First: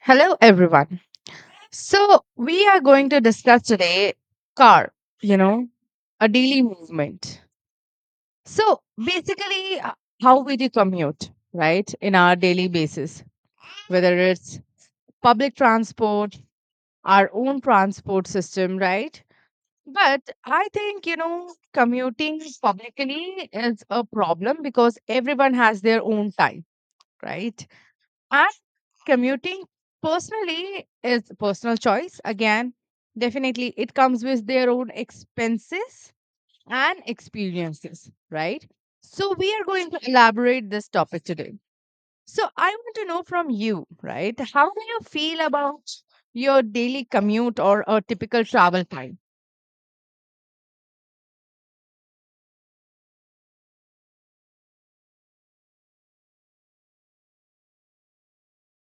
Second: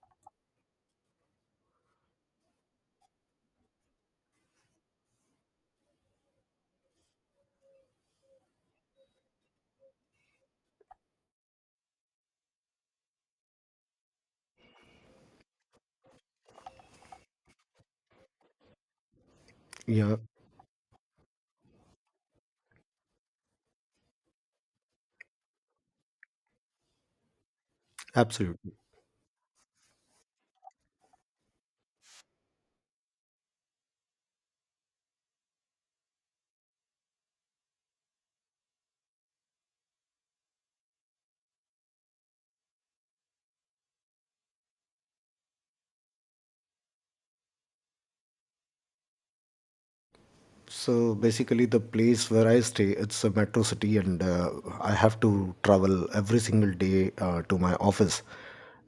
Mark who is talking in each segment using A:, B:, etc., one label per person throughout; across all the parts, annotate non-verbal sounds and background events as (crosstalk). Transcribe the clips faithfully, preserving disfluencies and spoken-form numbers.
A: Hello, everyone. So, we are going to discuss today car, you know, a daily movement. So, basically, uh, how we do commute, right, in our daily basis, whether it's public transport, our own transport system, right?
B: Yeah,
A: But I think, you know, commuting publicly is a problem because everyone has their own time, right? And
B: absolutely.
A: commuting personally is personal choice again. Definitely it comes with their own expenses and experiences, right? So we are going to elaborate this topic today. So I want to know from you, right, how do you feel about your daily commute or a typical travel time?
B: So basically, the place where I stay, it's a metro city, and uh, I have to travel every single day uh, to my office,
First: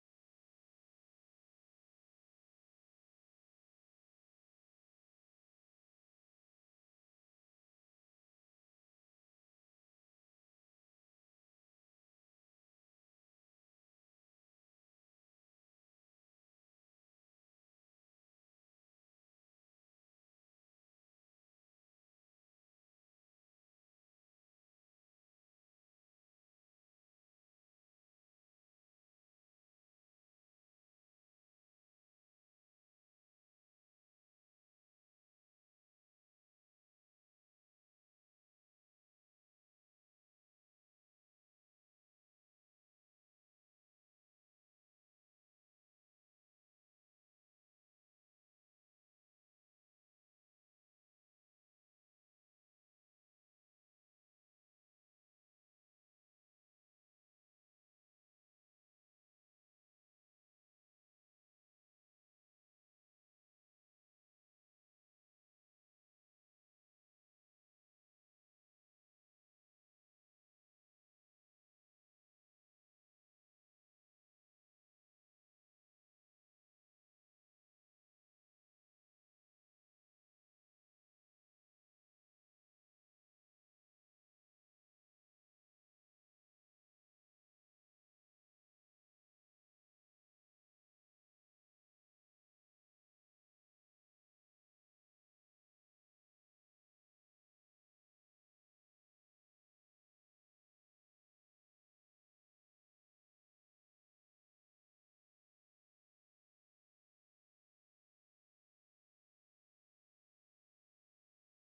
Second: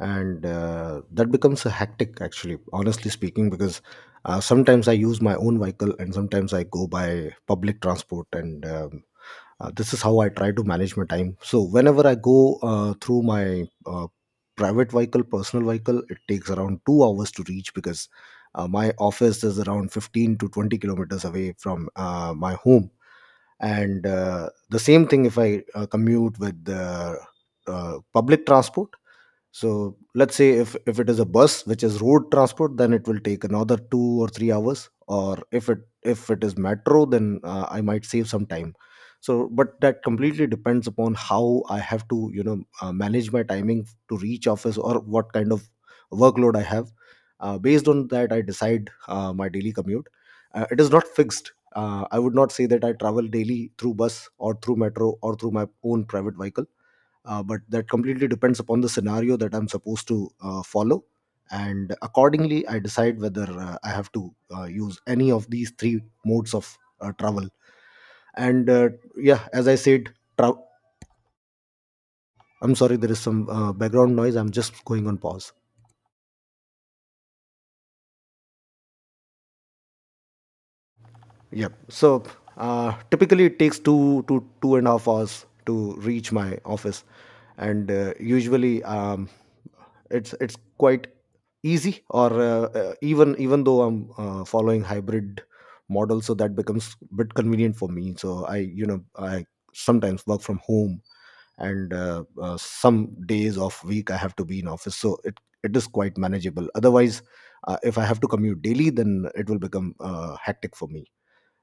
B: and uh, that becomes a hectic, actually, honestly speaking, because uh, sometimes I use my own vehicle, and sometimes I go by public transport, and um, uh, this is how I try to manage my time. So whenever I go uh, through my uh, private vehicle, personal vehicle, it takes around two hours to reach because Uh, my office is around fifteen to twenty kilometers away from uh, my home. And uh, the same thing if I uh, commute with the uh, public transport, so let's say if if it is a bus which is road transport, then it will take another two or three hours. Or if it if it is metro, then uh, I might save some time. So but that completely depends upon how I have to, you know, uh, manage my timing to reach office, or what kind of workload I have. Uh, based on that, I decide uh, my daily commute. Uh, it is not fixed. uh, I would not say that I travel daily through bus or through metro or through my own private vehicle. Uh, but that completely depends upon the scenario that I'm supposed to uh, follow, and accordingly I decide whether uh, I have to uh, use any of these three modes of uh, travel. And uh, yeah, as I said, tra- I'm sorry, there is some uh, background noise. I'm just going on pause. Yep. So uh, typically it takes two to two and a half hours to reach my office, and uh, usually um, it's it's quite easy. Or uh, uh, even even though I'm uh, following hybrid model, so that becomes a bit convenient for me. So I, you know, I sometimes work from home, and uh, uh, some days of week I have to be in office. So it it is quite manageable. Otherwise, uh, if I have to commute daily, then it will become uh, hectic for me.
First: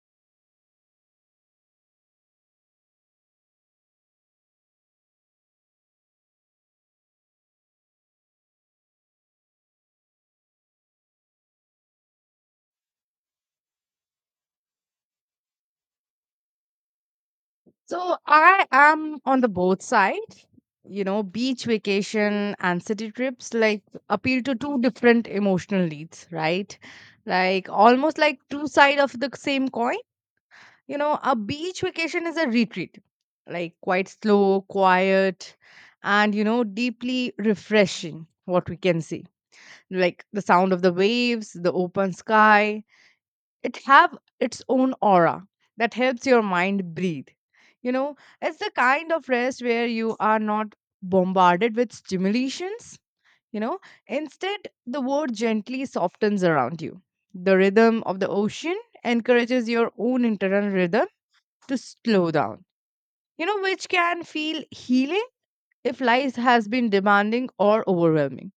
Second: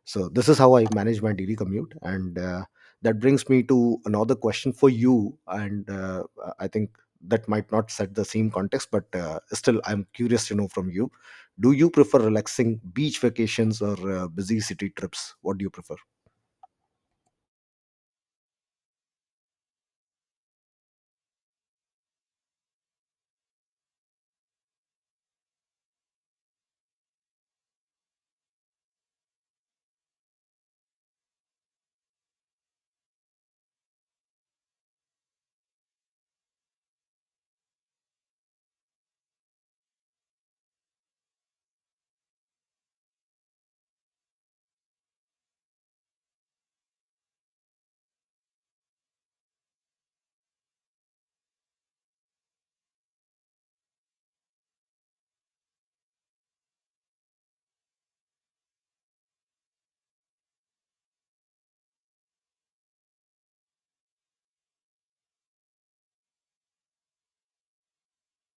B: So this is how I manage my daily commute, and uh, that brings me to another question for you. And uh, I think that might not set the same context, but uh, still, I'm curious to know from you. Do you prefer relaxing beach vacations or uh, busy city trips? What do you prefer?
A: So I am on the both side. You know, beach vacation and city trips like appeal to two different emotional needs, right? Like almost like two sides of the same coin. You know, a beach vacation is a retreat, like quite slow, quiet, and you know, deeply refreshing. What we can see, like the sound of the waves, the open sky, it have its own aura that helps your mind breathe, you know. It's the kind of rest where you are not bombarded with stimulations, you know. Instead, the world gently softens around you. The rhythm of the ocean encourages your own internal rhythm to slow down, you know, which can feel healing if life has been demanding or overwhelming.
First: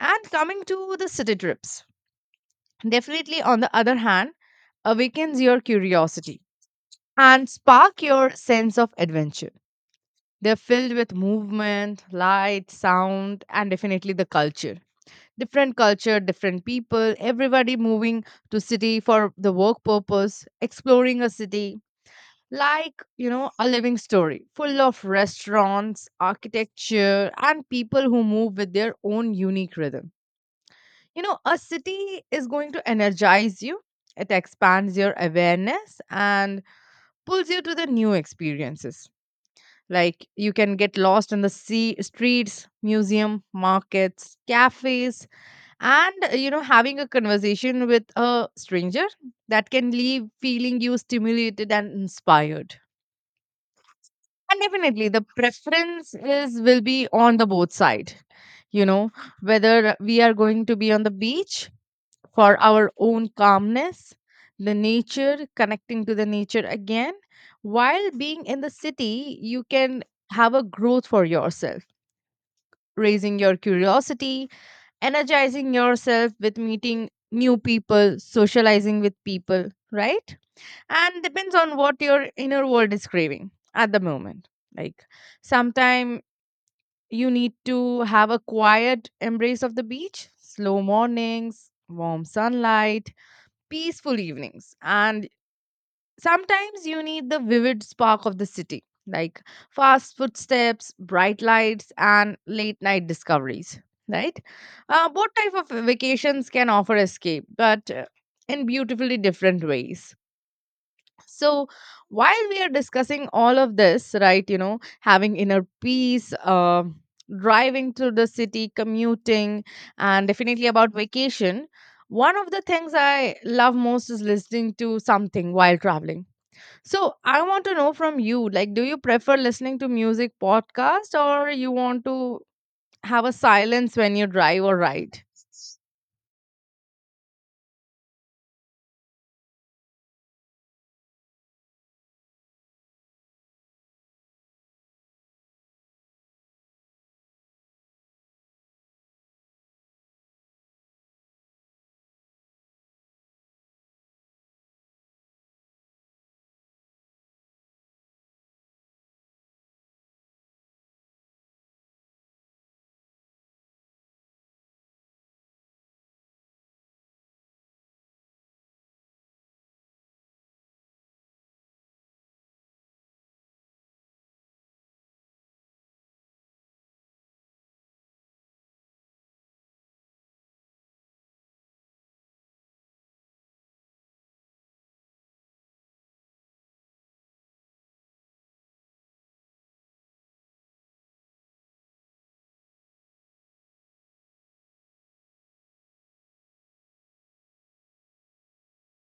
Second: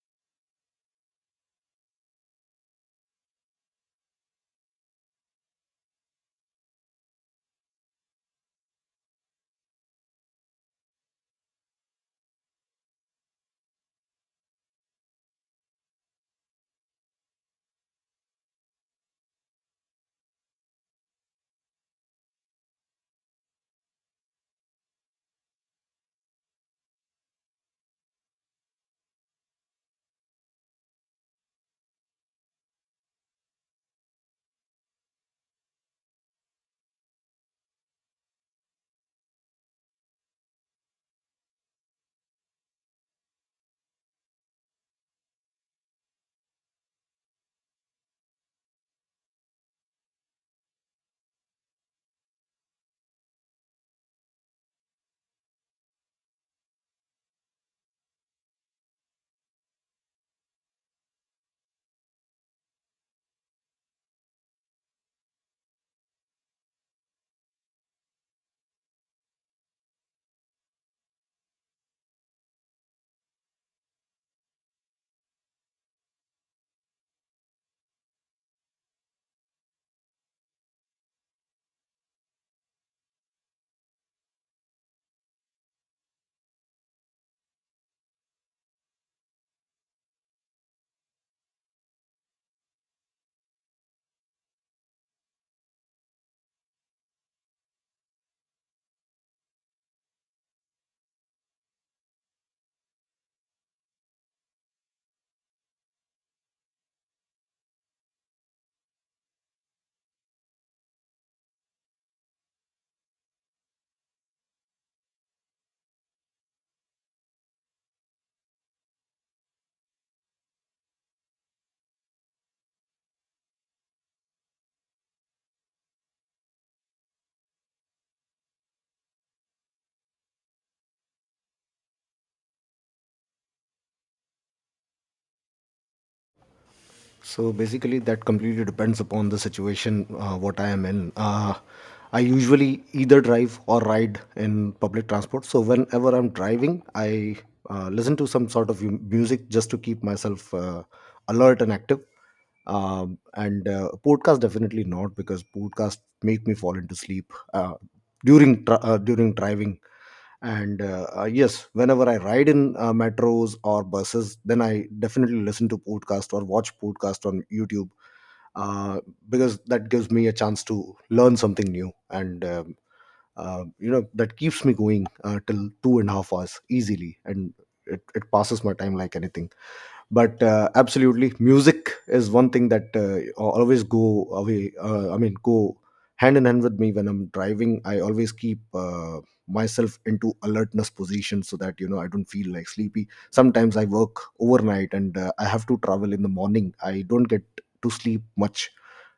A: And coming to the city trips, definitely on the other hand, awakens your curiosity and spark your sense of adventure. They're filled with movement, light, sound, and definitely the culture. Different culture, different people, everybody moving to city for the work purpose, exploring a city like, you know, a living story full of restaurants, architecture, and people who move with their own unique rhythm. You know, a city is going to energize you. It expands your awareness and pulls you to the new experiences. Like you can get lost in the sea, streets, museum, markets, cafes, and uh, you know, having a conversation with a stranger that can leave feeling you stimulated and inspired. And definitely, the preference is will be on the both side. You know, whether we are going to be on the beach for our own calmness, the nature, connecting to the nature again, while being in the city, you can have a growth for yourself, raising your curiosity, energizing yourself with meeting new people, socializing with people, right? And depends on what your inner world is craving at the moment. Like sometime you need to have a quiet embrace of the beach, slow mornings, warm sunlight, peaceful evenings, and sometimes you need the vivid spark of the city, like fast footsteps, bright lights, and late night discoveries, right? Uh, both type of vacations can offer escape, but uh, in beautifully different ways. So while we are discussing all of this, right, you know, having inner peace, uh, driving through the city, commuting, and definitely about vacation, one of the things I love most is listening to something while traveling. So I want to know from you, like, do you prefer listening to music podcast or you want to have a silence when you drive or ride?
B: So basically, that completely depends upon the situation uh, what I am in. Uh, I usually either drive or ride in public transport. So whenever I'm driving, I uh, listen to some sort of mu- music just to keep myself uh, alert and active. Um, and uh, podcast definitely not, because podcast make me fall into sleep uh, during tra- uh, during driving. And uh, uh, yes, whenever I ride in uh, metros or buses, then I definitely listen to podcast or watch podcast on YouTube, uh, because that gives me a chance to learn something new, and um, uh, you know, that keeps me going uh, till two and a half hours easily, and it, it passes my time like anything. But uh, absolutely, music is one thing that uh, always go away, uh, I mean, go hand in hand with me. When I'm driving, I always keep uh, myself into alertness position, so that, you know, I don't feel like sleepy. Sometimes I work overnight and uh, I have to travel in the morning, I don't get to sleep much.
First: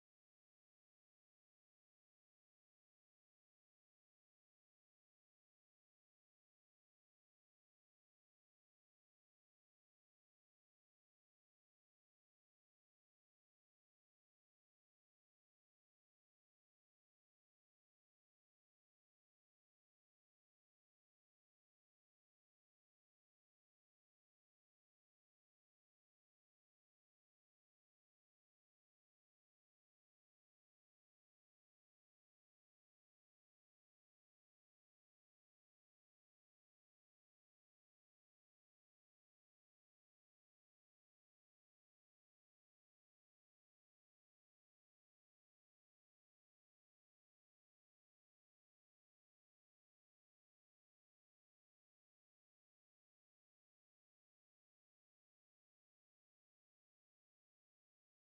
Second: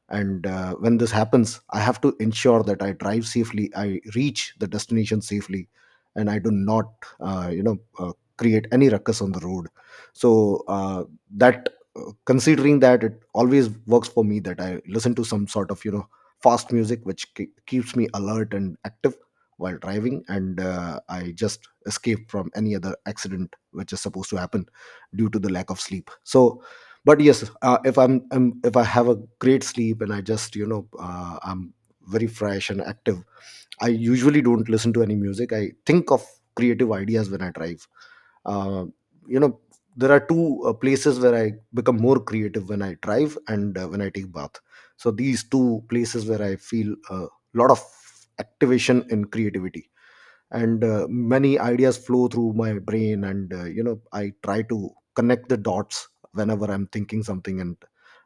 B: And uh, when this happens, I have to ensure that I drive safely, I reach the destination safely, and I do not, uh, you know uh, create any ruckus on the road. So uh, that uh, considering that, it always works for me that I listen to some sort of, you know, fast music which ke- keeps me alert and active while driving, and uh, I just escape from any other accident which is supposed to happen due to the lack of sleep. So but yes, uh, if I'm, I'm if I have a great sleep and I just, you know, uh, I'm very fresh and active, I usually don't listen to any music. I think of creative ideas when I drive. uh, you know, there are two uh, places where I become more creative: when I drive, and uh, when I take bath. So these two places where I feel a lot of activation in creativity, and uh, many ideas flow through my brain, and uh, you know, I try to connect the dots whenever I'm thinking something, and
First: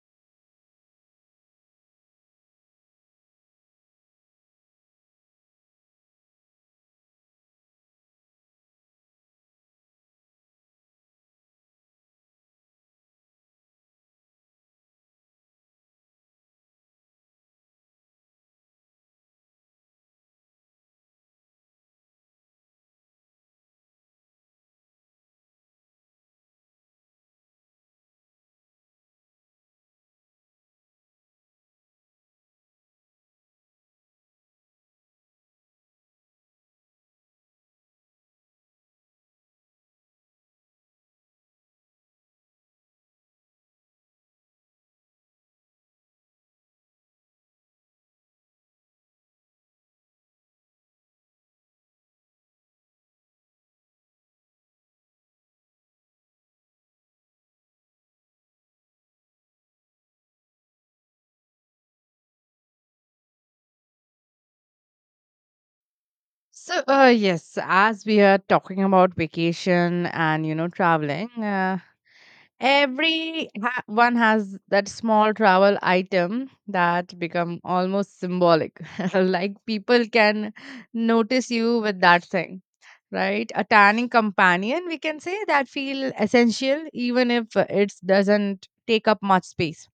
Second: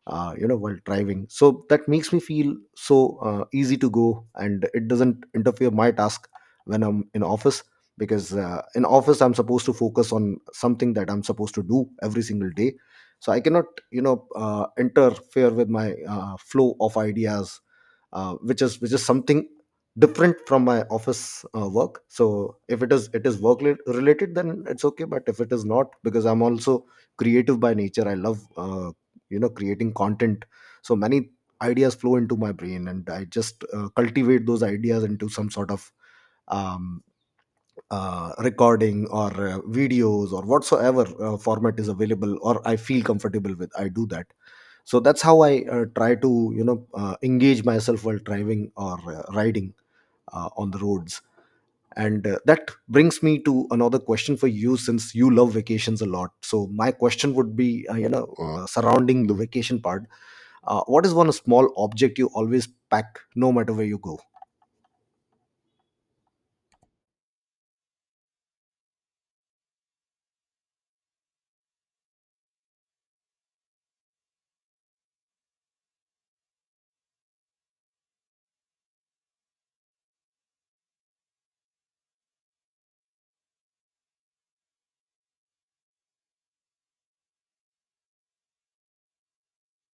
B: uh, you know, while driving. So that makes me feel so uh, easy to go, and it doesn't interfere my task when I'm in office, because uh, in office I'm supposed to focus on something that I'm supposed to do every single day. So I cannot, you know, uh, interfere with my uh, flow of ideas, uh, which is which is something different from my office uh, work. So if it is it is work rela- related, then it's okay. But if it is not, because I'm also creative by nature, I love uh, you know, creating content. So many ideas flow into my brain, and I just uh, cultivate those ideas into some sort of um, uh, recording or uh, videos or whatsoever uh, format is available or I feel comfortable with, I do that. So that's how I uh, try to, you know, uh, engage myself while driving or uh, riding uh, on the roads. And uh, that brings me to another question for you. Since you love vacations a lot, so my question would be, uh, you know, uh, surrounding the vacation part, uh, what is one small object you always pack no matter where you go?
A: So, uh, yes, as we are talking about vacation and you know traveling, uh, every ha- one has that small travel item that become almost symbolic. (laughs) Like people can notice you with that thing, right? A tanning companion, we can say, that feel essential even if it doesn't take up much space.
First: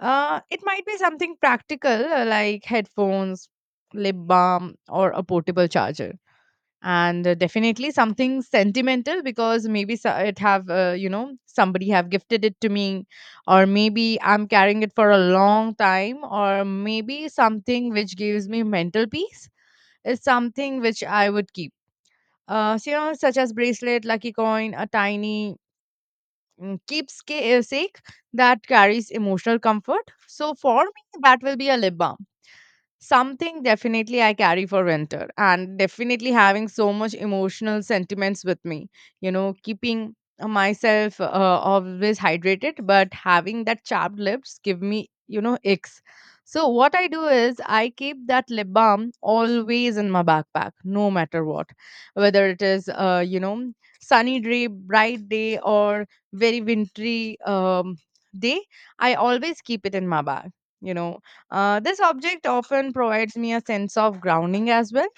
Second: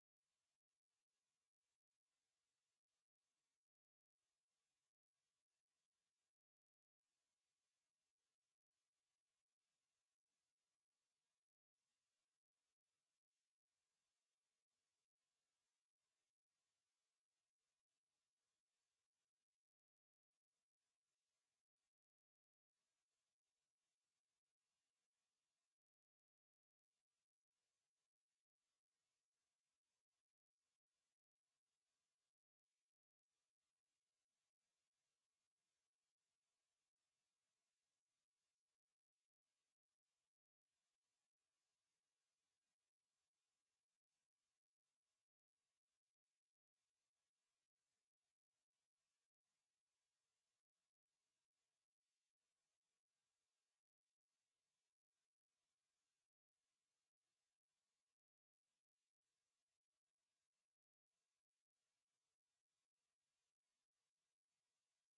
A: Uh, it might be something practical uh, like headphones, lip balm, or a portable charger, and uh, definitely something sentimental because maybe so- it have uh, you know, somebody have gifted it to me, or maybe I'm carrying it for a long time, or maybe something which gives me mental peace is something which I would keep. Uh so, you know, such as bracelet, lucky coin, a tiny mm, keepsake that carries emotional comfort. So for me that will be a lip balm. Something definitely I carry for winter, and definitely having so much emotional sentiments with me. You know, keeping uh, myself uh, always hydrated, but having that chapped lips give me, you know, icks. So what I do is I keep that lip balm always in my backpack, no matter what, whether it is, uh, you know, sunny day, bright day, or very wintry um, day. I always keep it in my bag. You know, uh, this object often provides me a sense of grounding as well.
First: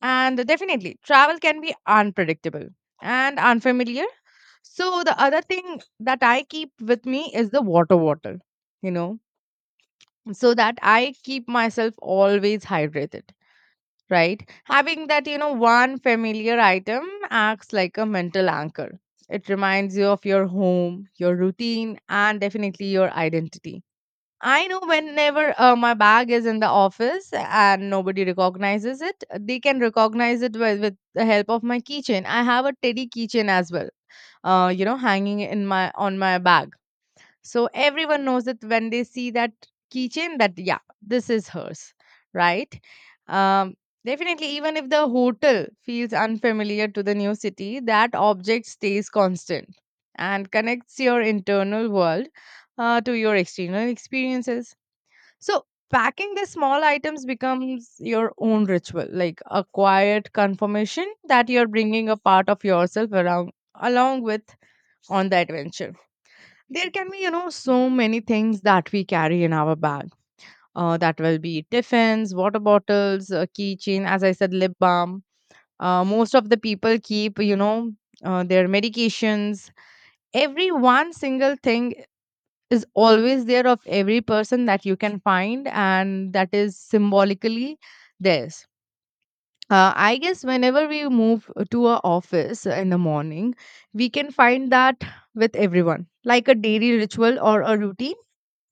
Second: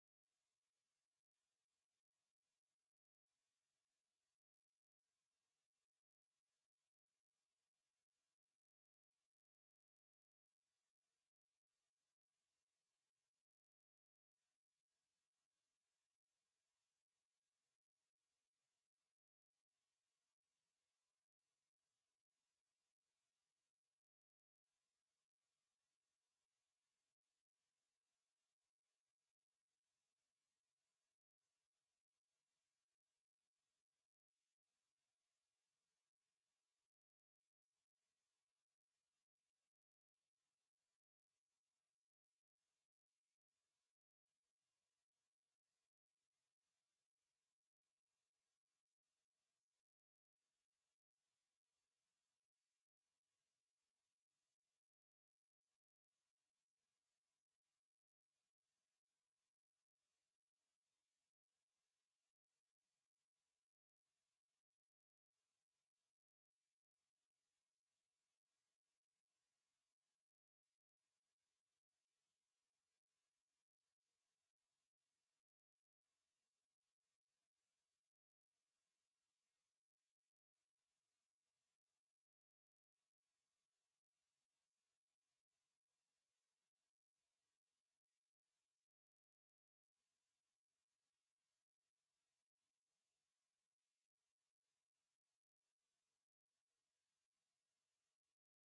A: And definitely, travel can be unpredictable and unfamiliar. So the other thing that I keep with me is the water bottle, you know, so that I keep myself always hydrated, right? Having that, you know, one familiar item acts like a mental anchor. It reminds you of your home, your routine, and definitely your identity. I know whenever uh, my bag is in the office and nobody recognizes it, they can recognize it with, with the help of my keychain. I have a teddy keychain as well, uh, you know, hanging in my on my bag. So everyone knows that when they see that keychain, that yeah, this is hers, right? Um, definitely, even if the hotel feels unfamiliar to the new city, that object stays constant and connects your internal world uh, to your external experiences. So packing the small items becomes your own ritual, like a quiet confirmation that you're bringing a part of yourself around along with on the adventure. There can be, you know, so many things that we carry in our bag. Uh, that will be tiffins, water bottles, a keychain, as I said, lip balm. Uh, most of the people keep, you know, uh, their medications. Every one single thing is always there of every person that you can find, and that is symbolically theirs. uh, I guess whenever we move to our office in the morning, we can find that with everyone, like a daily ritual or a routine.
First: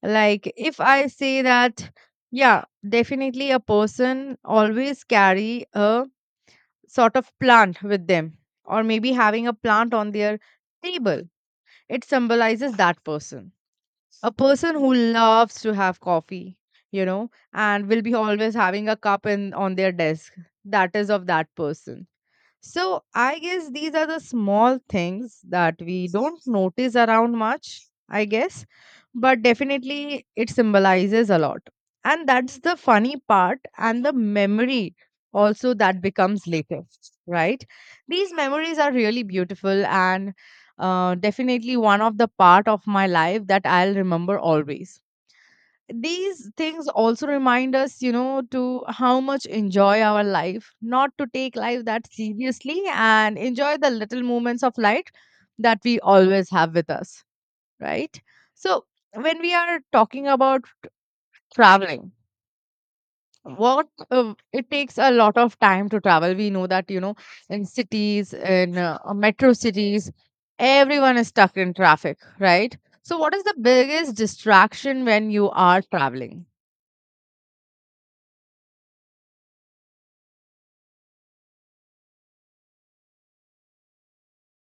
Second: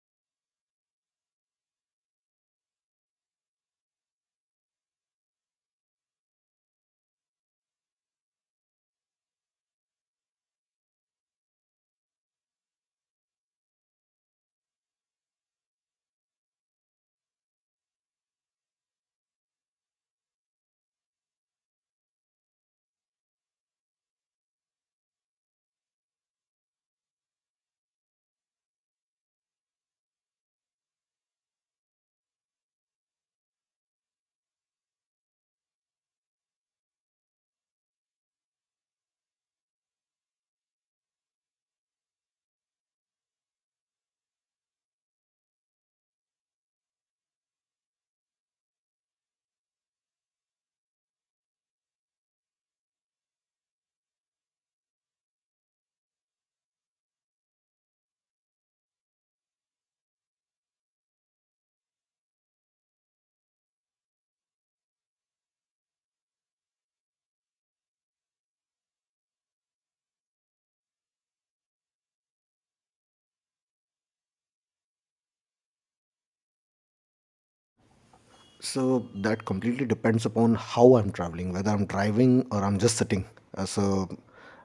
A: Like if I say that, yeah, definitely a person always carry a sort of plant with them, or maybe having a plant on their table, it symbolizes that person. A person who loves to have coffee, you know, and will be always having a cup in on their desk, that is of that person. So I guess these are the small things that we don't notice around much, I guess, but definitely it symbolizes a lot. And that's the funny part and the memory also that becomes later, right? These memories are really beautiful and uh, definitely one of the part of my life that I'll remember always. These things also remind us, you know, to how much enjoy our life, not to take life that seriously and enjoy the little moments of light that we always have with us, right? So when we are talking about traveling, what uh, it takes a lot of time to travel, we know that, you know, in cities, in uh, uh, metro cities, everyone is stuck in traffic, right? So what is the biggest distraction when you are traveling?
B: So that completely depends upon how I'm traveling, whether I'm driving or I'm just sitting. Uh, so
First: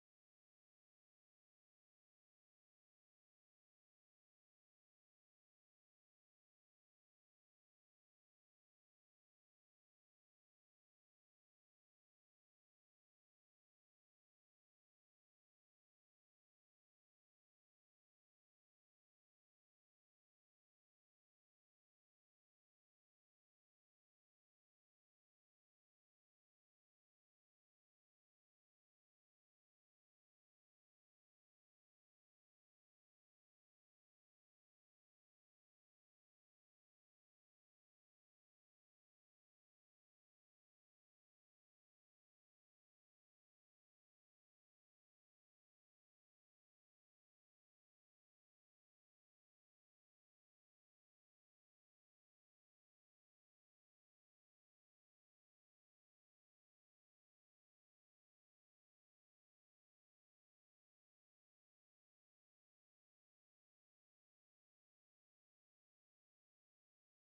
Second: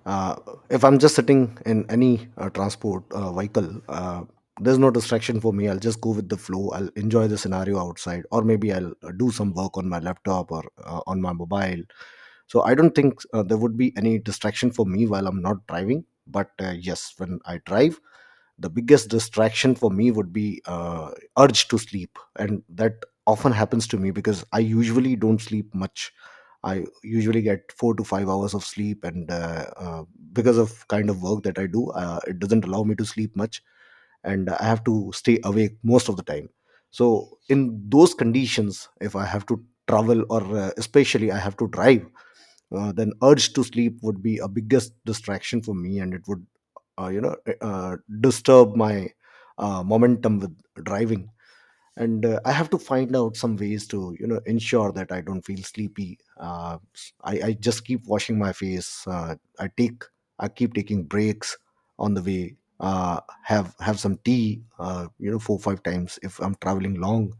B: uh, if I'm just sitting in any uh, transport uh, vehicle, uh, there's no distraction for me. I'll just go with the flow. I'll enjoy the scenario outside, or maybe I'll uh, do some work on my laptop or uh, on my mobile. So I don't think uh, there would be any distraction for me while I'm not driving. But uh, yes, when I drive, the biggest distraction for me would be uh, urge to sleep, and that often happens to me because I usually don't sleep much. I usually get four to five hours of sleep, and uh, uh, because of kind of work that I do, uh, it doesn't allow me to sleep much, and I have to stay awake most of the time. So in those conditions, if I have to travel, or uh, especially I have to drive, uh, then urge to sleep would be a biggest distraction for me, and it would uh, you know uh, uh, disturb my uh, momentum with driving. And uh, I have to find out some ways to, you know, ensure that I don't feel sleepy. Uh, I, I just keep washing my face. uh, i take I keep taking breaks on the way. uh, have have some tea, uh, you know, four five times if I'm traveling long.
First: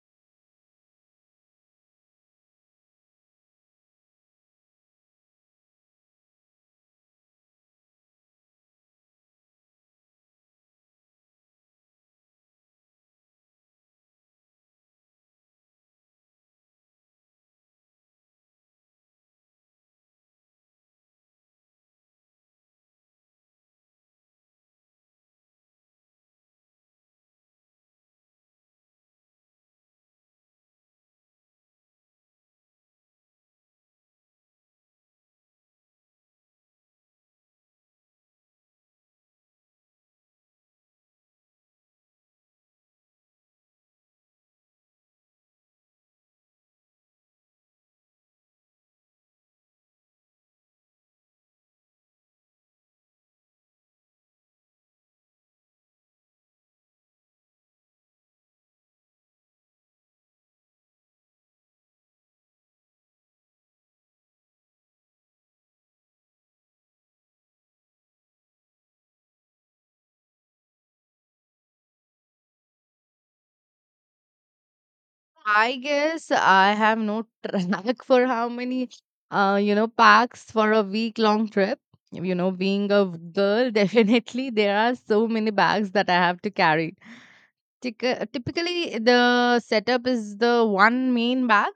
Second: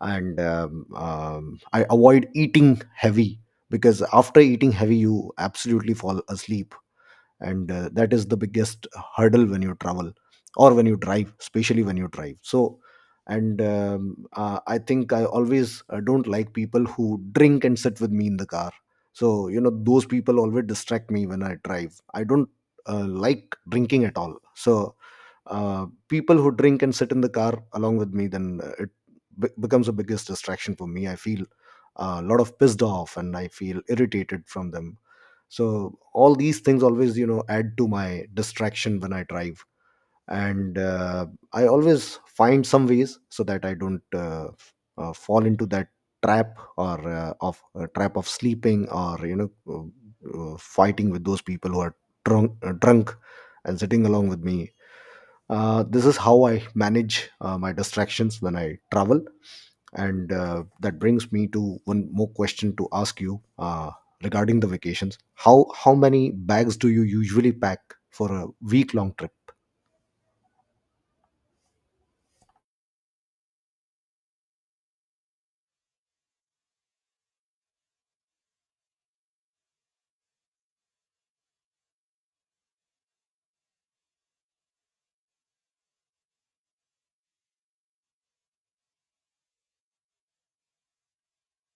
B: And um, um, I avoid eating heavy, because after eating heavy you absolutely fall asleep, and uh, that is the biggest hurdle when you travel or when you drive, especially when you drive. So and um, uh, I think I always uh, don't like people who drink and sit with me in the car. So, you know, those people always distract me when I drive. I don't uh, like drinking at all. So uh, people who drink and sit in the car along with me, then uh, it be- becomes the biggest distraction for me. I feel uh, a lot of pissed off, and I feel irritated from them. So all these things always, you know, add to my distraction when I drive. And uh, I always find some ways so that I don't uh, f- uh, fall into that trap, or uh, of uh, trap of sleeping, or you know, uh, uh, fighting with those people who are drunk, uh, drunk and sitting along with me. Uh, this is how I manage uh, my distractions when I travel. And uh, that brings me to one more question to ask you uh, regarding the vacations. How, how many bags do you usually pack for a week long trip?
A: I guess I have no track (laughs) for how many, uh, you know, packs for a week long trip. You know, being a girl, (laughs) definitely there are so many bags that I have to carry. Tyc- Typically, the setup is the one main bag,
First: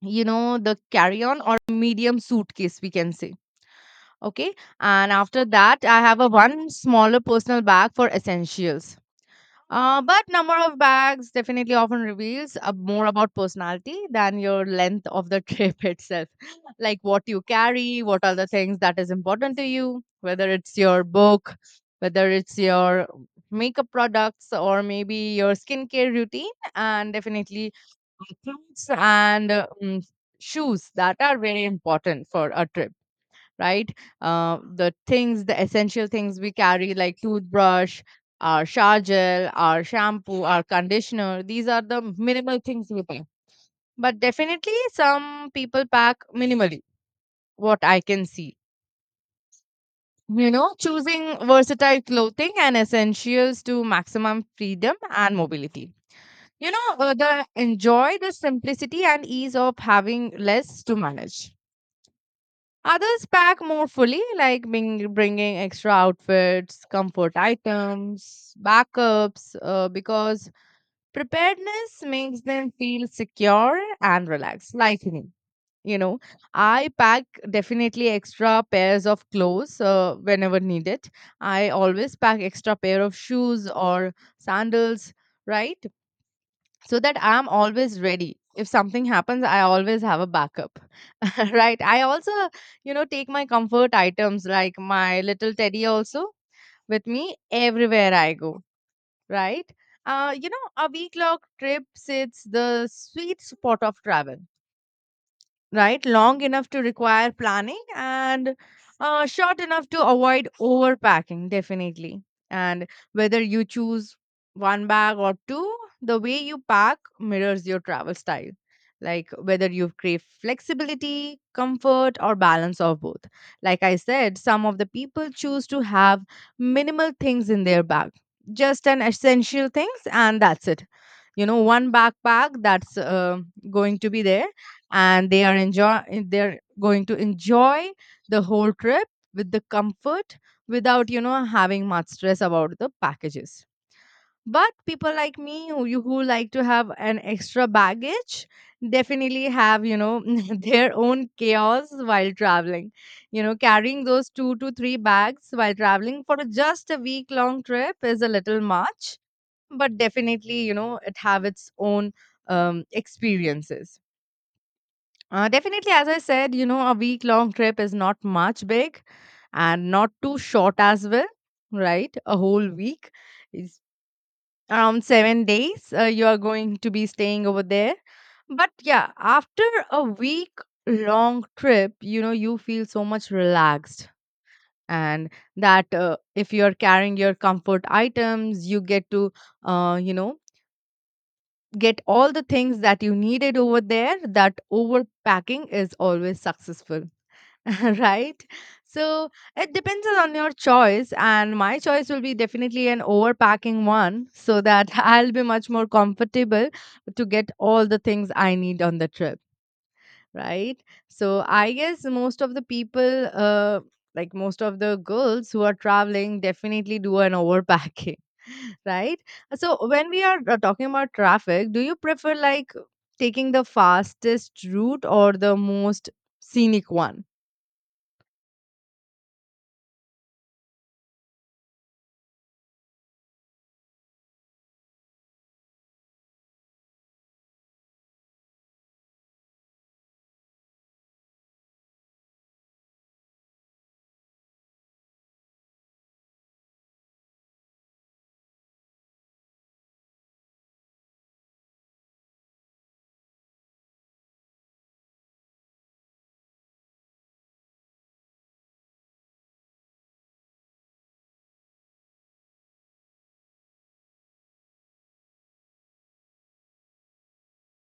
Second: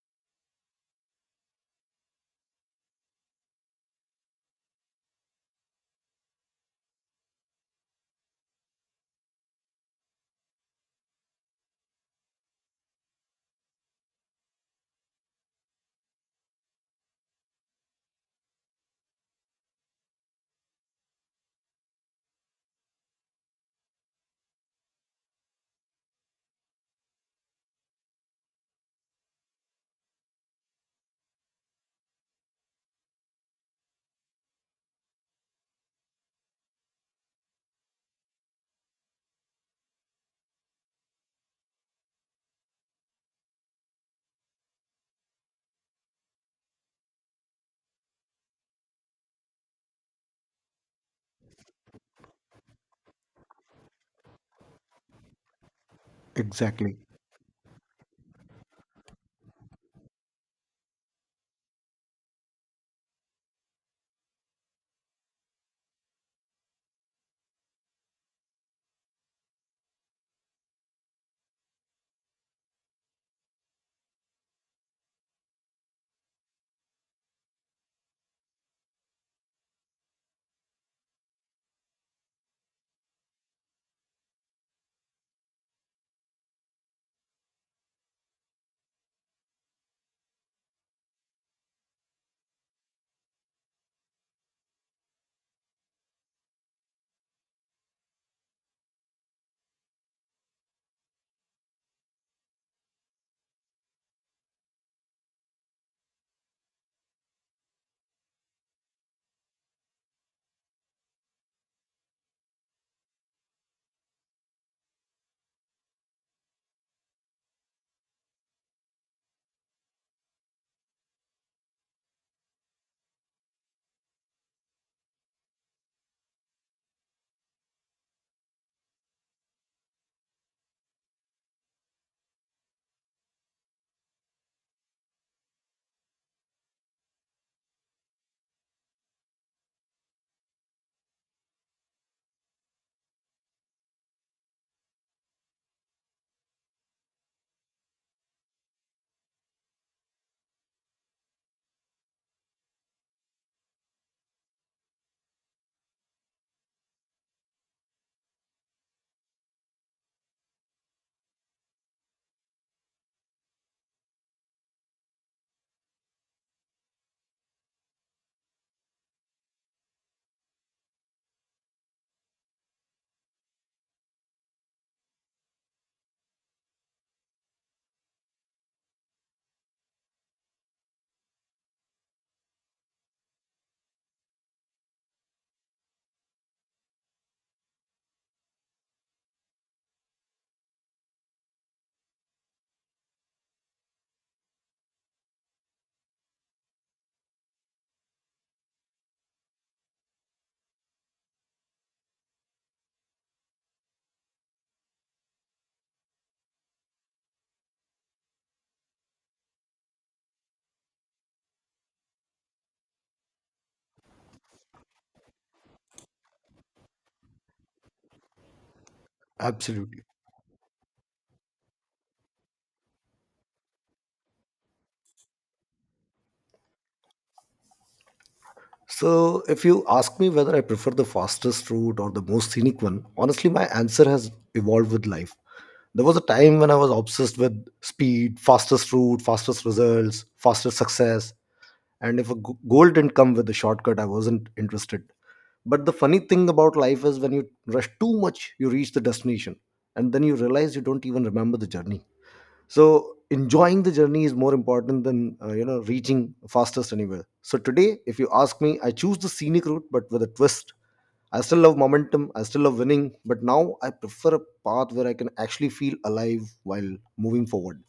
A: you know, the carry on or medium suitcase, we can say. Okay. And after that, I have a one smaller personal bag for essentials, uh, but number of bags definitely often reveals uh, more about personality than your length of the trip (laughs) itself. Like what you carry, what are the things that is important to you, whether it's your book, whether it's your makeup products, or maybe your skincare routine, and definitely clothes and uh, mm, shoes that are very important for a trip, right? Uh, the things, the essential things we carry, like toothbrush, our shower gel, our shampoo, our conditioner, these are the minimal things we pack. But definitely, some people pack minimally, what I can see. You know, choosing versatile clothing and essentials to maximum freedom and mobility. You know,
B: Exactly.
A: uh, the enjoy the simplicity and ease of having less to manage. Others pack more fully, like being, bringing extra outfits, comfort items, backups, uh, because preparedness makes them feel secure and relaxed, like me. You know, I pack definitely extra pairs of clothes uh, whenever needed. I always pack extra pair of shoes or sandals, right? So that I'm always ready. If something happens, I always have a backup. (laughs) Right, I also, you know, take my comfort items like my little teddy also with me everywhere I go, right? Uh you know, a week long trip sits the sweet spot of travel, right? Long enough to require planning and uh, short enough to avoid overpacking, definitely. And whether you choose one bag or two, the way you pack mirrors your travel style. Like whether you crave flexibility, comfort, or balance of both. Like I said, some of the people choose to have minimal things in their bag, just an essential things, and that's it you know One backpack that's uh, going to be there, and they are enjoy they're going to enjoy the whole trip with the comfort without you know having much stress about the packages. But people like me who you who like to have an extra baggage definitely have, you know (laughs) their own chaos while traveling. You know, carrying those two to three bags while traveling for just a week long trip is a little much, but definitely, you know, it have its own um, experiences. Uh, definitely, as I said, you know, a week long trip is not much big and not too short as well, right? A whole week is around seven days, uh, you are going to be staying over there. But yeah, after a week long trip, you know, you feel so much relaxed. And that, uh, if you are carrying your comfort items, you get to, uh, you know get all the things that you needed over there, that overpacking is always successful. (laughs) Right, so it depends on your choice, and my choice will be definitely an overpacking one, so that (laughs) I'll be much more comfortable to get all the things I need on the trip, right? So I guess most of the people, uh, like most of the girls who are traveling, definitely do an overpacking, (laughs) right? So
B: Absolutely.
A: when we are uh, talking about traffic, do you prefer like taking the fastest route or the most scenic one?
B: So, if you ask me whether I prefer the fastest route or the most scenic one, honestly, my answer has evolved with life. There was a time when I was obsessed with speed, fastest route, fastest results, fastest success. And if a g- goal didn't come with a shortcut, I wasn't interested. But the funny thing about life is when you rush too much, you reach the destination and then you realize you don't even remember the journey. So enjoying the journey is more important than uh, you know reaching fastest anywhere. So today if you ask me, I choose the scenic route, but with a twist. I still love momentum, I still love winning, but now I prefer a path where I can actually feel alive while moving forward.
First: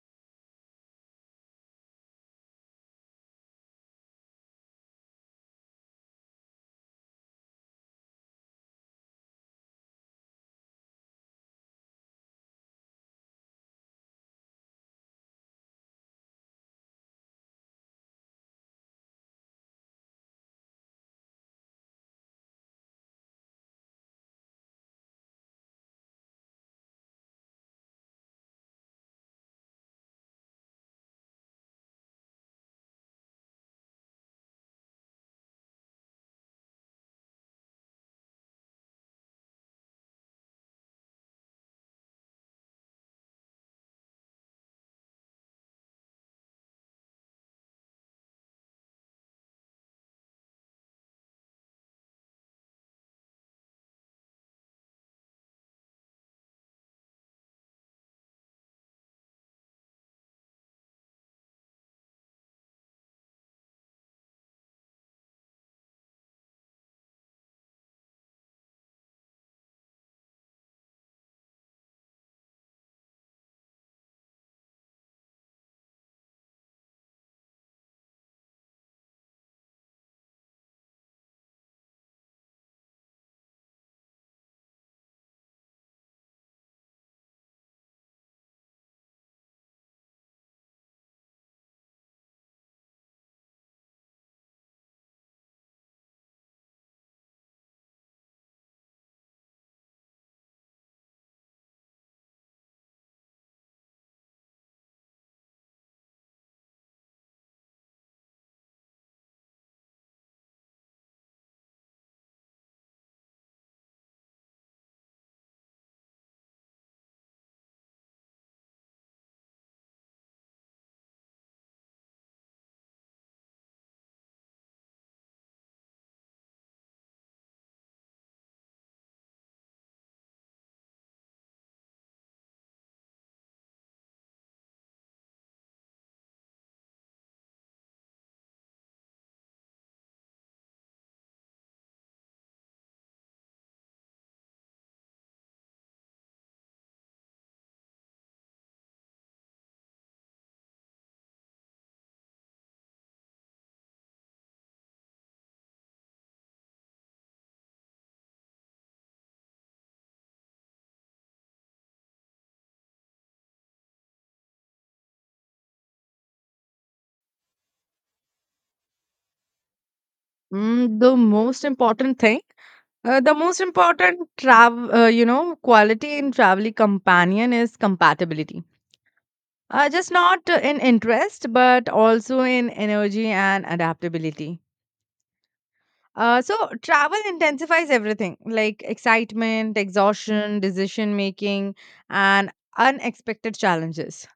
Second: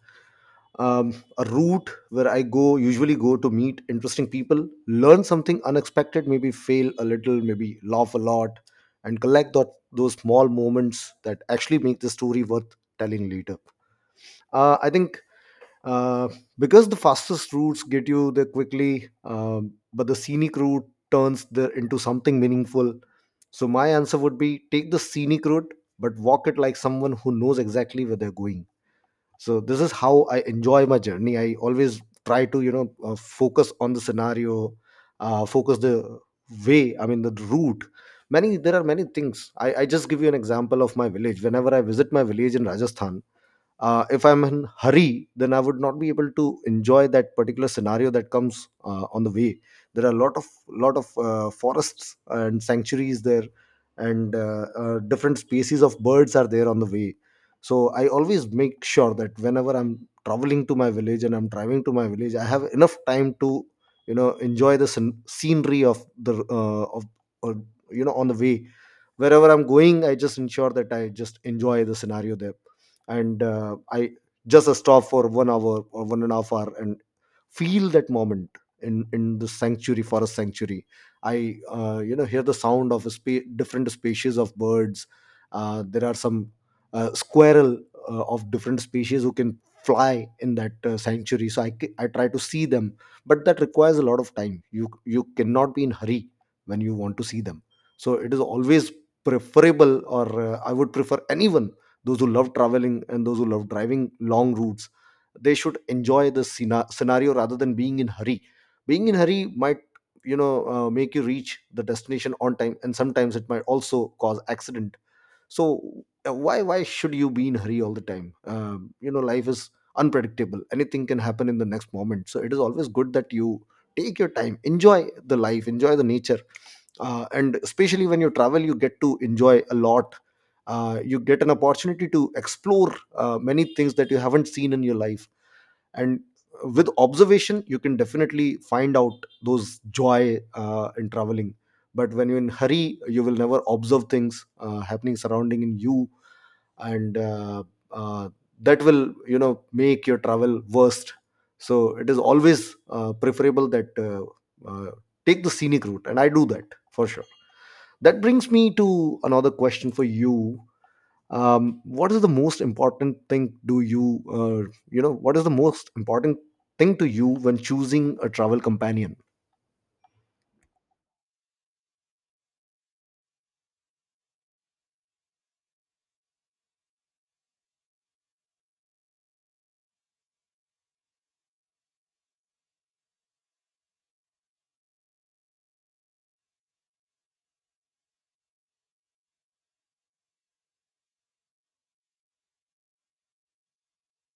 B: um, A route where I go usually go to meet interesting people, learn something unexpected, maybe fail a little, maybe laugh a lot, and collect that, those small moments that actually make the story worth telling later. Uh, I think uh, because the fastest routes get you there quickly, um, but the scenic route turns there into something meaningful. So my answer would be, take the scenic route, but walk it like someone who knows exactly where they're going. So this is how I enjoy my journey. I always try to you know uh, focus on the scenario, uh, focus the way, I mean the route. Many There are many things. I, I just give you an example of my village. Whenever I visit my village in Rajasthan, uh, if I'm in hurry, then I would not be able to enjoy that particular scenario that comes uh, on the way. There are a lot of lot of uh, forests and sanctuaries there, and uh, uh, different species of birds are there on the way. So I always make sure that whenever I'm traveling to my village and I'm driving to my village, I have enough time to, you know, enjoy the scen- scenery of the uh, of or, you know, on the way. Wherever I'm going, I just ensure that I just enjoy the scenario there. And uh, I just stop for one hour or one and a half hour and feel that moment in in the sanctuary, forest sanctuary. I, uh, you know hear the sound of spe- different species of birds. Uh, there are some uh, squirrel uh, of different species who can fly in that uh, sanctuary. So I ca- I try to see them, but that requires a lot of time. You you cannot be in hurry when you want to see them. So it is always preferable, or uh, I would prefer anyone, those who love traveling and those who love driving long routes, they should enjoy the scena- scenario rather than being in hurry. Being in hurry might, you know uh, make you reach the destination on time, and sometimes it might also cause accident. So uh, why why should you be in hurry all the time? Um, you know, life is unpredictable, anything can happen in the next moment, so it is always good that you take your time, enjoy the life, enjoy the nature. Uh, and especially when you travel, you get to enjoy a lot. Uh, you get an opportunity to explore uh, many things that you haven't seen in your life. And with observation, you can definitely find out those joy uh, in traveling. But when you're in hurry, you will never observe things uh, happening surrounding in you. And uh, uh, that will, you know, make your travel worst. So it is always uh, preferable that uh, uh, take the scenic route, and I do that for sure. That brings me to another question for you. Um, what is the most important thing, do you uh, you know what is the most important thing to you when choosing a travel companion?
A: Mm, the most important thing, uh, the most important travel, uh, you know, quality in traveling companion is compatibility. Uh, just not uh, in interest, but also in energy and adaptability. Uh, so travel intensifies everything like excitement, exhaustion, decision making, and unexpected challenges.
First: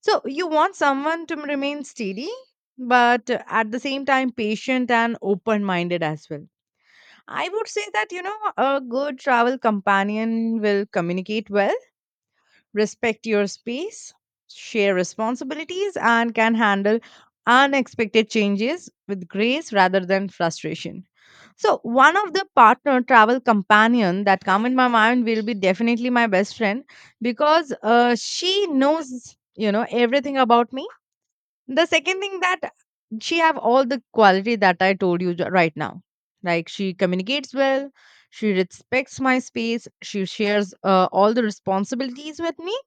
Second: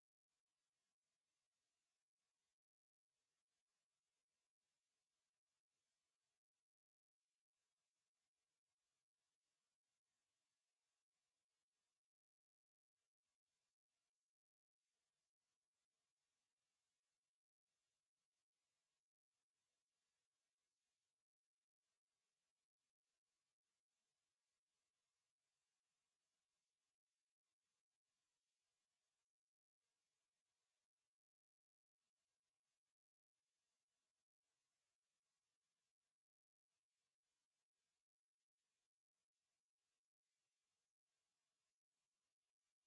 A: So you want someone to remain steady, but uh, at the same time patient and open minded as well. I would say that you know a good travel companion will communicate well, respect your space, share responsibilities, and can handle unexpected changes with grace rather than frustration. So, one of the partner travel companion that come in my mind will be definitely my best friend, because uh, she knows, you know, everything about me. The second thing that she have all the quality that I told you ju- right now. Like she communicates well, she respects my space, she shares uh, all the responsibilities with me,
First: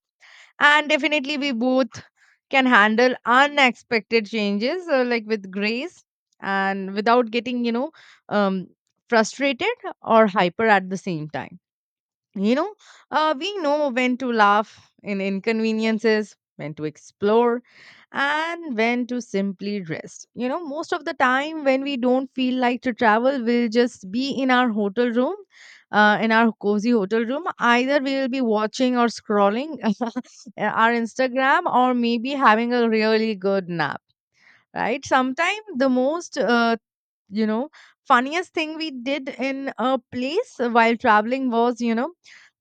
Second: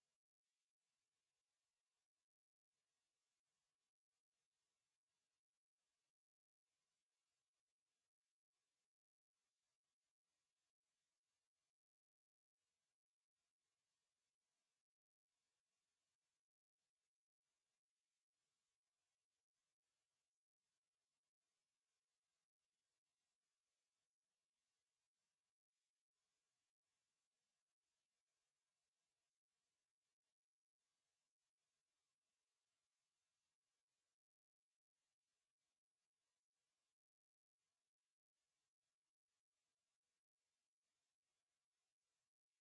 A: and definitely, we both can handle unexpected changes uh, like with grace and without getting, you know, um, frustrated or hyper at the same time. You know, uh, we know when to laugh in inconveniences, when to explore, and when to simply rest. You know, most of the time when we don't feel like to travel, we'll just be in our hotel room, uh, in our cozy hotel room. Either we'll be watching or scrolling (laughs) our Instagram, or maybe having a really good nap. Right. Sometimes the most uh, you know funniest thing we did in a place while traveling was, you know,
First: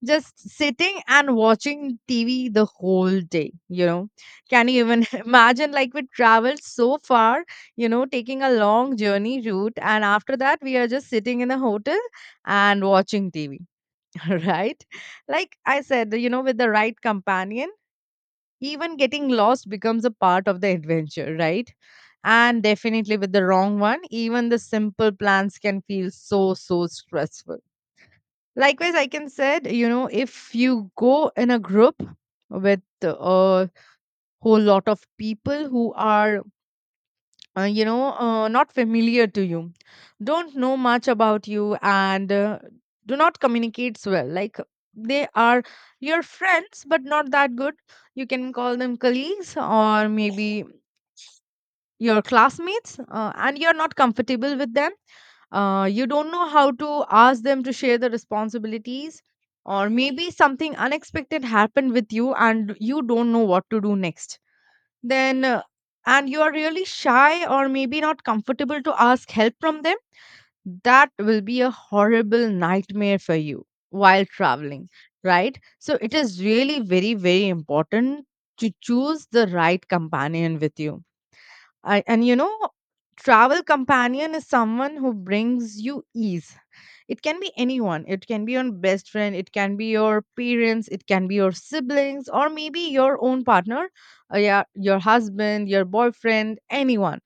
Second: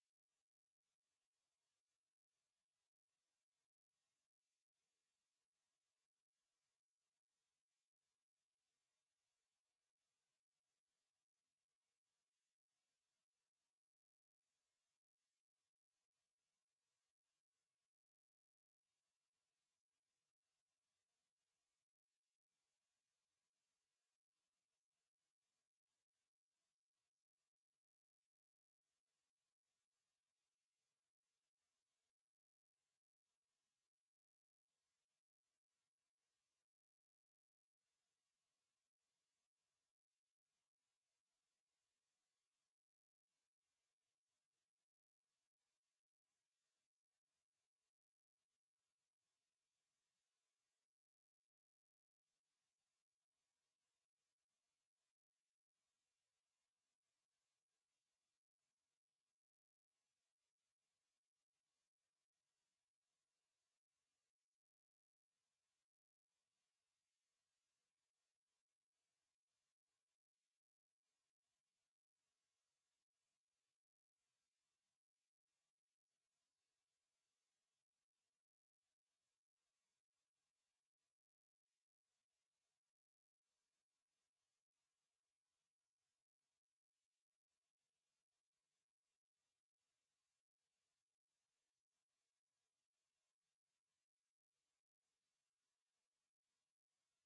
A: just sitting and watching tv the whole day. You know, can you even (laughs) imagine, like we traveled so far, you know, taking a long journey route, and after that we are just sitting in a hotel and watching tv. (laughs) Right, like I said, you know, with the right companion, even getting lost becomes a part of the adventure, right? And definitely with the wrong one, even the simple plans can feel so, so stressful. Likewise, I can said, you know, if you go in a group with a whole lot of people who are uh, you know, uh, not familiar to you, don't know much about you, and uh, do not communicate well. Like they are your friends, but not that good. You can call them colleagues, or maybe your classmates, uh, and you're not comfortable with them. Uh, you don't know how to ask them to share the responsibilities, or maybe something unexpected happened with you, and you don't know what to do next. Then uh, and you are really shy or maybe not comfortable to ask help from them, that will be a horrible nightmare for you while traveling, right? So it is really very very important to choose the right companion with you. I, and you know, travel companion is someone who brings you ease. It can be anyone. It can be your best friend, it can be your parents, it can be your siblings, or maybe your own partner, uh, yeah, your husband, your boyfriend, anyone,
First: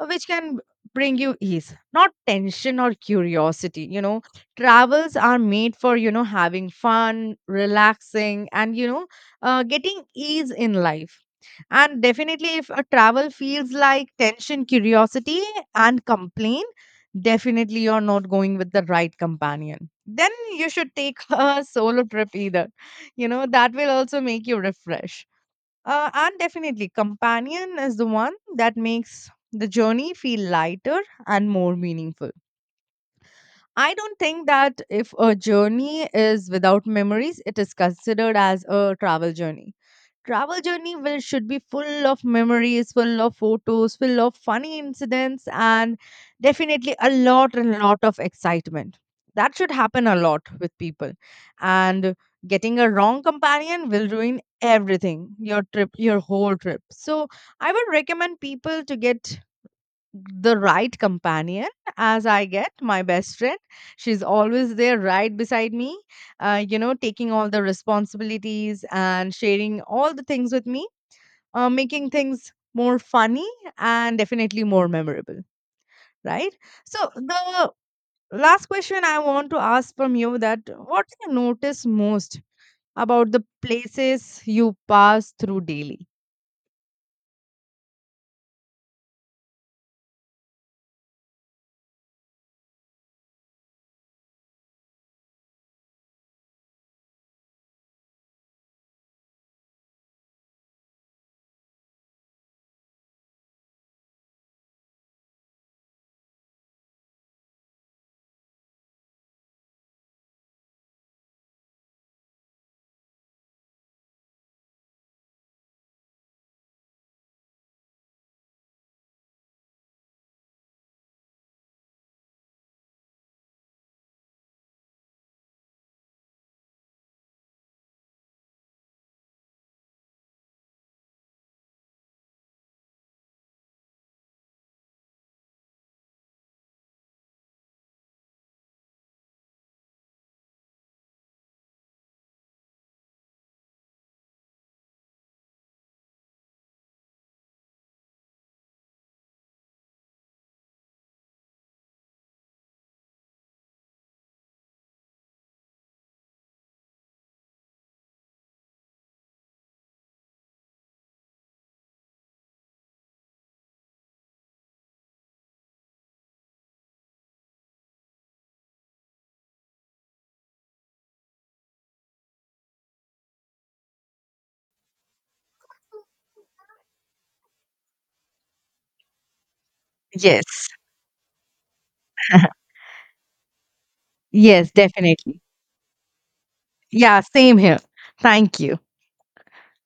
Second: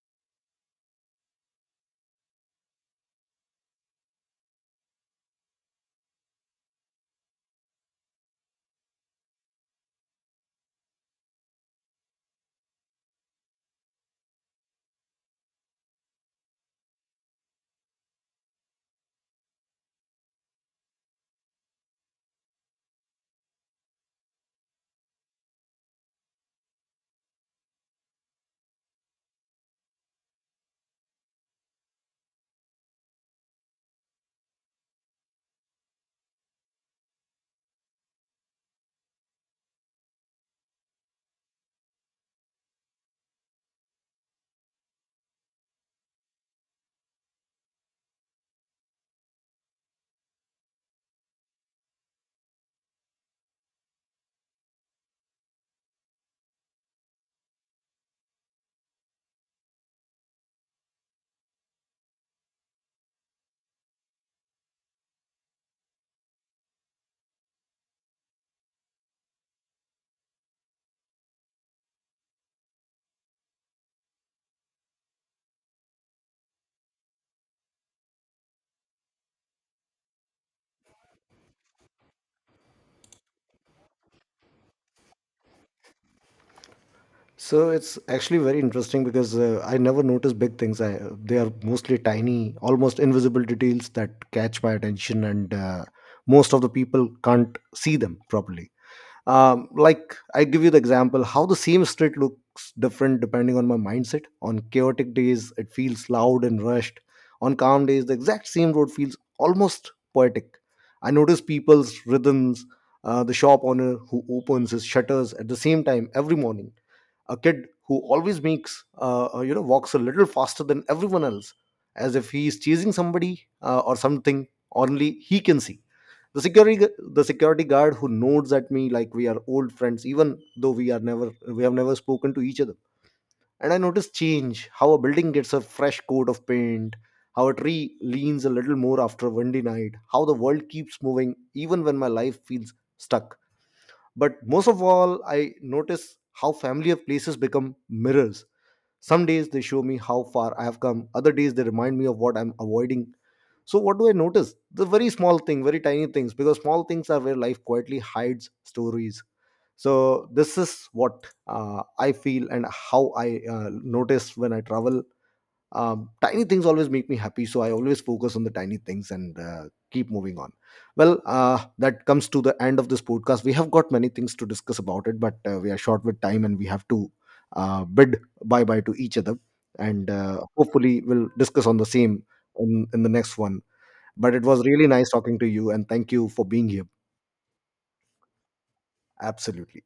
A: uh, which can bring you ease, not tension or curiosity. You know, travels are made for, you know, having fun, relaxing, and, you know, uh, getting ease in life. And definitely, if a travel feels like tension, curiosity, and complaint, definitely you're not going with the right companion. Then you should take (laughs) a solo trip either. You know, that will also make you refresh. Uh, and definitely, companion is the one that makes the journey feel lighter and more meaningful. I don't think that if a journey is without memories, it is considered as a travel journey. Travel journey will should be full of memories, full of photos, full of funny incidents, and definitely a lot and lot of excitement that should happen a lot with people. And getting a wrong companion will ruin everything, your trip, your whole trip. So I would recommend people to get the right companion, as I get my best friend. She's always there right beside me, uh, you know, taking all the responsibilities and sharing all the things with me, uh, making things more funny and definitely more memorable, right? So, the last question I want to ask from you, that what do you notice most about the places you pass through daily?
B: So it's actually very interesting, because uh, I never notice big things. I, they are mostly tiny, almost invisible details that catch my attention, and uh, most of the people can't see them properly. Um, like, I give you the example, how the same street looks different depending on my mindset. On chaotic days, it feels loud and rushed. On calm days, the exact same road feels almost poetic. I notice people's rhythms, uh, the shop owner who opens his shutters at the same time every morning, a kid who always makes uh, uh, you know walks a little faster than everyone else, as if he is chasing somebody uh, or something only he can see, the security gu- the security guard who nods at me like we are old friends, even though we are never we have never spoken to each other. And I notice change, how a building gets a fresh coat of paint, how a tree leans a little more after a windy night, how the world keeps moving even when my life feels stuck. But most of all, I notice how familiar places become mirrors. Some days they show me how far I have come. Other days they remind me of what I'm avoiding. So what do I notice? The very small thing, very tiny things, because small things are where life quietly hides stories. So this is what uh, I feel, and how I uh, notice when I travel. Um, tiny things always make me happy, so I always focus on the tiny things and uh, keep moving on. Well, uh, that comes to the end of this podcast. We have got many things to discuss about it, but uh, we are short with time and we have to uh, bid bye bye to each other. And uh,
A: Yes.
B: hopefully, we'll discuss on the same
A: (laughs)
B: in, in the next one. But it was
A: Yes,
B: really nice talking
A: definitely.
B: to you, and thank you for being here.
A: Yeah, same here. Thank you.
B: Absolutely.